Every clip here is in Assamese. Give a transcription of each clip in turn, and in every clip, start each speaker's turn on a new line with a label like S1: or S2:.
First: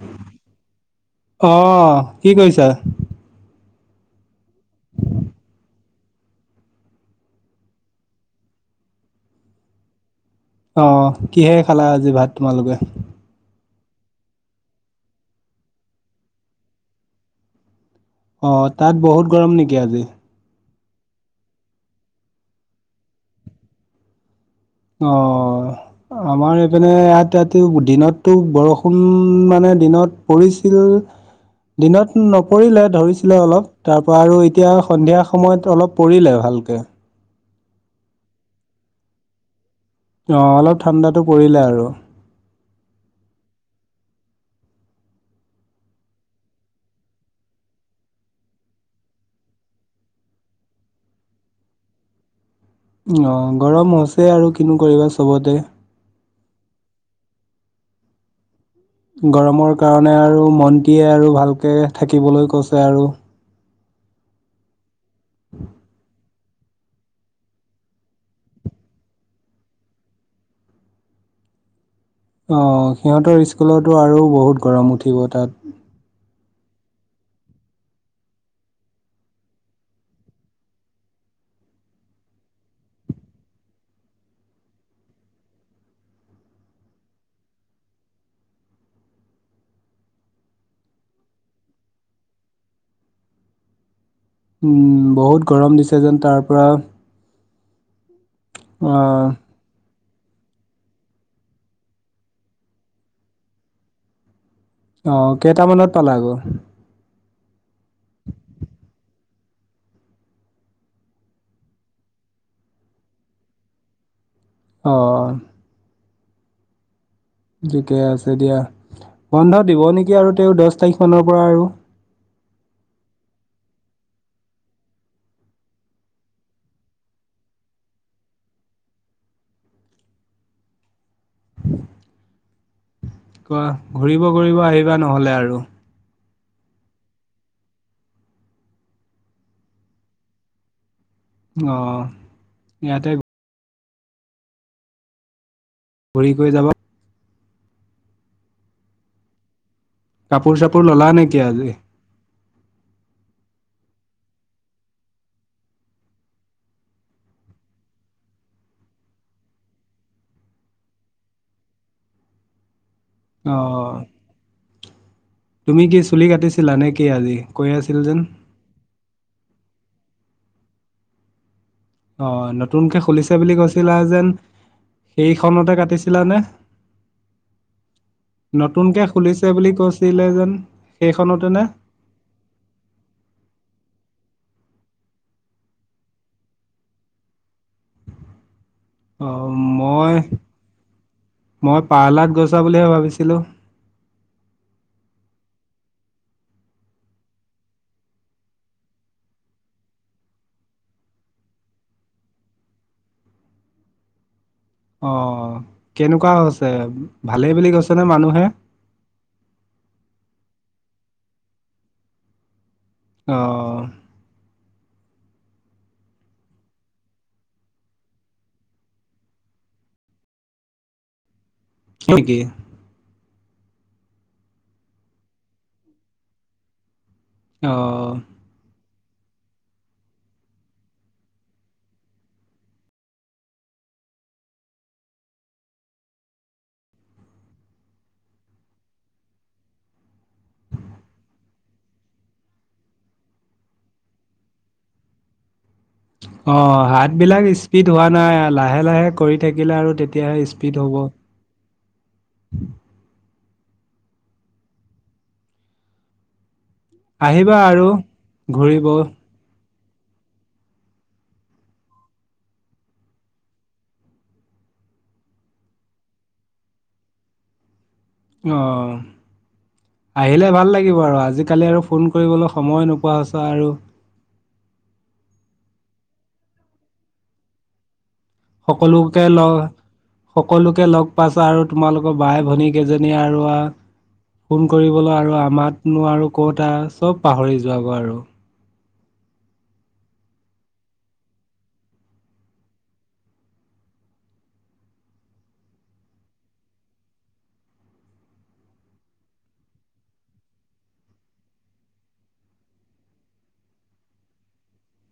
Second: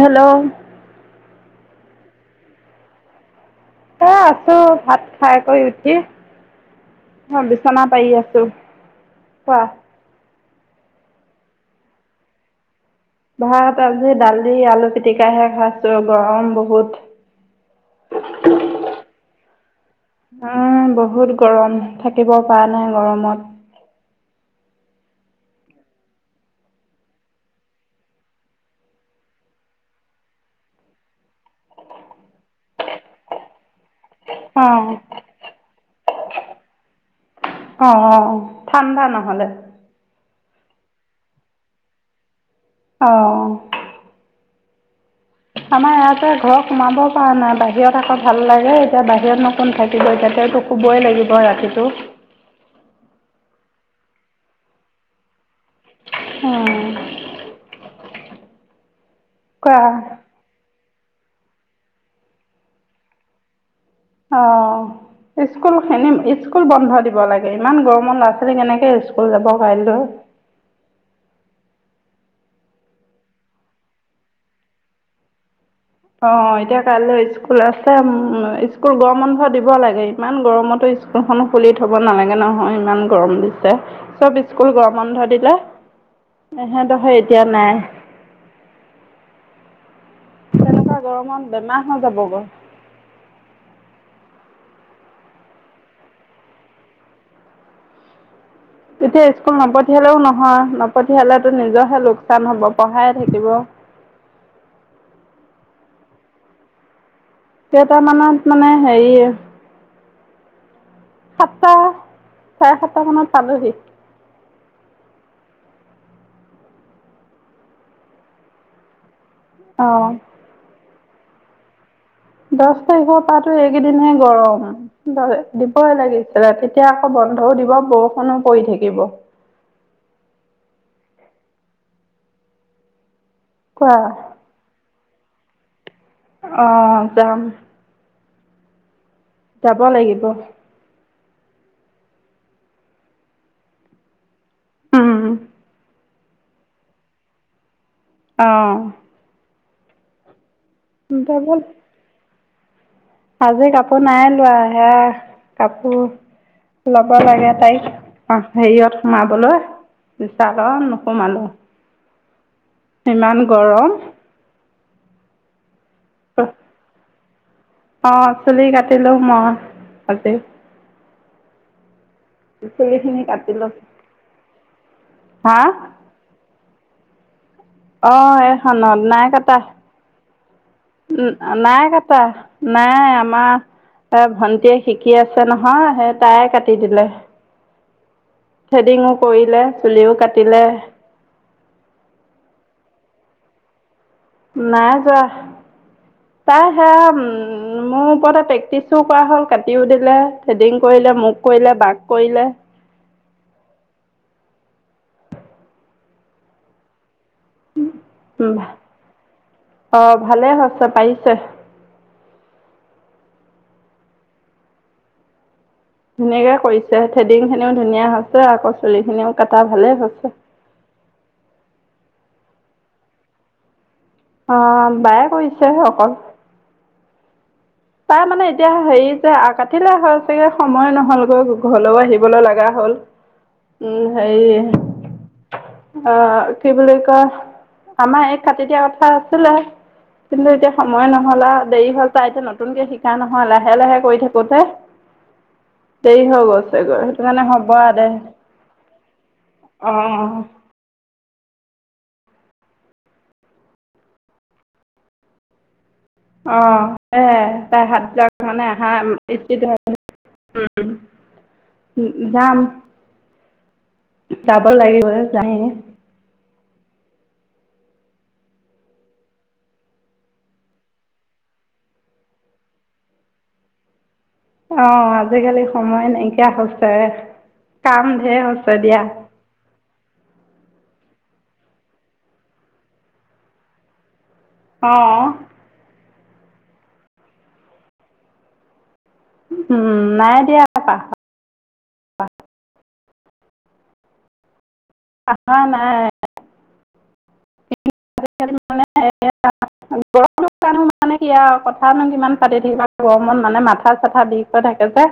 S1: হেল্ল'
S2: অঁ কি কৰিছা
S1: এ আছো ভাত খাই কৰি উঠি অ বিচনা পাৰি আছো কোৱা।
S2: অ কিহে খালা আজি ভাত তোমালোকে?
S1: ভাত আজি দালি আলু পিটিকাহে খাইছো গৰম বহুত
S2: অ তাত বহুত গৰম নেকি আজি?
S1: উম বহুত গৰম থাকিব পৰা নাই গৰমত।
S2: অ আমাৰ এইপিনে ইয়াত ইাত দিনতটো বৰষুণ মানে দিনত পৰিছিল। দিনত নপৰিলে ধৰিছিলে অলপ তাৰপৰা আৰু
S1: অ
S2: এতিয়া সন্ধিয়া সময়ত অলপ পৰিলে ভালকৈ।
S1: অ অ ঠাণ্ডা নহ'লে
S2: অঁ অলপ ঠাণ্ডাটো পৰিলে আৰু
S1: আহ। আমাৰ ইয়াতে ঘৰ সোমাব পৰা নাই বাহিৰত আকৌ ভাল লাগে এতিয়া বাহিৰত নো কোন থাকিব এতিয়া। এতিয়াটো শুবই লাগিব ৰাতিটো।
S2: অ গৰম হৈছে আৰু কিনো কৰিবা চবতে।
S1: উম
S2: গৰমৰ কাৰণে
S1: কোৱা
S2: আৰু মনটিয়ে আৰু ভালকে থাকিবলৈ কৈছে আৰু।
S1: অ স্কুল খিনিম ইচ। স্কুল বন্ধ দিব লাগে ইমান গৰমত ল'ৰা ছোৱালী কেনেকে স্কুল যাব কাইলৈ।
S2: অ সিহঁতৰ স্কুলৰতো আৰু বহুত গৰম উঠিব তাত।
S1: অ এতিয়া কাইলৈ স্কুল আছে উ স্কুল গৰম বন্ধ দিব লাগে ইমান গৰমতো। স্কুলখনো খুলি থব নালাগে নহয় ইমান গৰম দিছে চব স্কুল গৰম বন্ধ দিলে। এহেতহে এতিয়া নাই। তেনেকুৱা গৰমত বেমাৰ হৈ যাব গৈ।
S2: উম বহুত গৰম দিছে যেন তাৰ পৰা।
S1: তেতিয়া
S2: অ',
S1: স্কুল নপ পঠিয়ালেও নহয় নপঠিয়ালতো নিজৰহে লোকচান হ'ব পঢ়াইে থাকিব।
S2: আহ কেইটামানত পালা আকৌ।
S1: কেইটামানত মানে হেৰি সাতটা চাৰে সাতটা মানত পালহি।
S2: অঁ ঠিকে আছে দিয়া বন্ধ দিব
S1: অ'
S2: নেকি আৰু তেওঁ দহ তাৰিখ মানৰ পৰা আৰু।
S1: দহ তাৰিখৰ পাটো এইকেইদিনহে গৰম দিবই লাগিছিলে তেতিয়া আক ব বন্ধও দিব বৰষুণো পৰি থাকিব।
S2: ক
S1: কোৱা
S2: ঘূৰিব ঘূৰিব আহিবা নহ'লে আৰু
S1: আহ যাম। যাব লাগিব।
S2: অ ইয়াতে
S1: উম
S2: ঘূৰি গৈ যাবা।
S1: অহঁ
S2: কাপোৰ চাপোৰ ললা নেকি আজি?
S1: আজি কাপোৰ নাই লোৱা হে কাপোৰ ল'ব লাগে তাইক অ হেৰিয়ত সোমাবলৈ। বিচালত নোসোমালো। ইমান
S2: অ
S1: গৰম
S2: তুমি কি চুলি কাটিছিলা নে কি আজি? কৈ আছিল যেন?
S1: আহ চুলি কাটিলো মই আজি।
S2: অ নতুনকে
S1: চুলিখিনি
S2: খুলিছে বুলি
S1: কাটিলো
S2: কৈছিলা যেন। সেইখনতে
S1: হা
S2: কাটিছিলানে?
S1: [inaudible] অ এইখনত
S2: নতুনকে
S1: নাই
S2: খুলিছে
S1: কাটা
S2: বুলি কৈছিলে যেন সেইখনতে নে?
S1: নাই কাটা নাই। নাই আমাৰ এ ভন্টিয়ে শিকি আছে নহয় সেই তাই কাটি দিলে। থ্ৰেডিঙো
S2: অ
S1: কৰিলে চুলিও
S2: মই
S1: কাটিলে
S2: মই পাৰ্লাত গৈছা বুলিহে ভাবিছো। ছিলো।
S1: নাই যোৱা। তাই সেয়া উম মোৰ ওপৰতে প্ৰেক্টিচো কৰা হল কাটিও দিলে থ্ৰেডিং কৰি। কৰিলে মোক কৰিলে বাাক কৰিলে।
S2: অ কেনেকুৱা হৈছে? ভালেই বুলি কৈছে নে মানুহে
S1: অ ভালেই হৈছে পাৰিছে।
S2: আহ।
S1: ধুনীয়াকে কৰিছে থ্ৰেডিং খিনিও ধুনীয়া হৈছে আকৌ চুলি খিনিও কটা ভালেই হৈছে। [inaudible]
S2: এইখিনি কি।
S1: অ বায়ে কৰিছে অকল
S2: অহ
S1: তাৰ মানে এতিয়া হেৰি পিছে কাটিলে হয় চাগে সময় নহলগৈ ঘৰলৈও আহিবলৈ লগা হ'ল উম সেই আহ কি বুলি কয় আমাৰ এই কাটি দিয়া কথা আছিলে কিন্তু এতিয়া সময় নহলা দেৰি হল তাই এতিয়া ন নতুনকে শিকা নহয় লাহে লাহে কৰি থাকোতে দেৰি হৈল
S2: অ হাতবলাক স্পীড হোৱা নাই লাহে লাহে কৰি থাকিলে
S1: অ
S2: আৰু তেতিয়াহে স্পীড হ'ব উম
S1: অঁ এই
S2: আহিবা
S1: তাই
S2: আৰু
S1: হাত যাক মানে
S2: ঘূৰিব
S1: হা ই যাম যাব লাগিব যায়
S2: আহঁ আহিলে ভাল লাগিব আৰু আজিকালি আৰু ফোন কৰিবলৈ সময় নোপোৱা হৈছে আৰু
S1: অ আজিকালি সময় নাইকিয়া হৈছে কাম ঢেৰ হৈছে দিয়া
S2: সকলোকে ল সকলোকে লগ পাইছা আৰু তোমালোকৰ বাই ভনী কেইজনী আৰু ফোন কৰিবলৈ
S1: অঁ
S2: আৰু আমাতনো আৰু কত চব পাহৰি যোব আৰু
S1: উম নাই দিয়া পাহ পাপা নাই [unintelligible] মানে কি আৰু কথানো কিমান পাতি থাকিবা গৰমত মানে মাথা চাথা বিষ হৈ থাকে যে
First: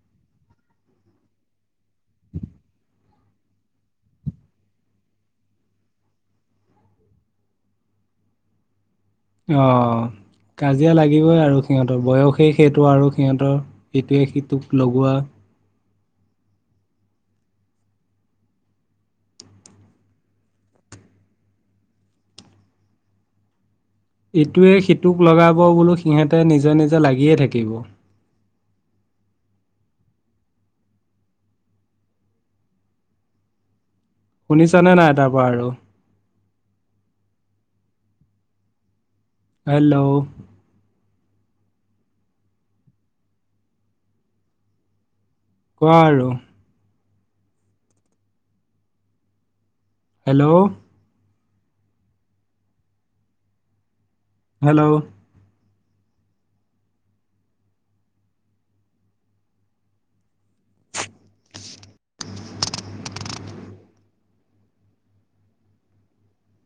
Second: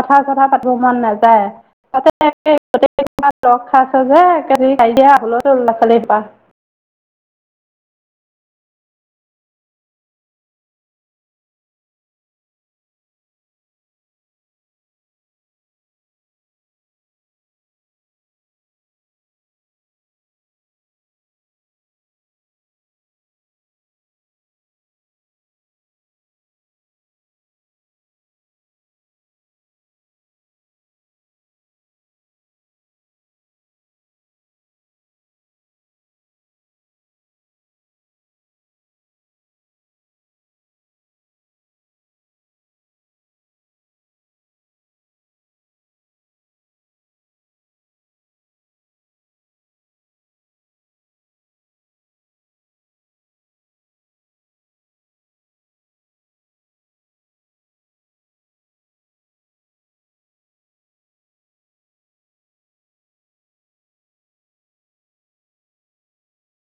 S1: কথা চথা পাতিব মন নাযায় তাতে গোটেই সোপা লগ খাইছে যে সেইকাৰণে কাজিয়া হূলস্থুল লৱা ছোৱালীসোপা
S2: অহ কাজিয়া লাগিবই আৰু সিহঁতৰ বয়সেই সেইটো আৰু সিহঁতৰ সেইটোৱে সিটোক লগোৱা। ইটোৱে সিটোক লগাব বো সিহঁতে নিজে নিজে লাগিয়ে থাকিব শুনিছানে নাই তাৰপা আৰু হেল্ল' কোৱা আৰু হেল্ল' হেল্ল'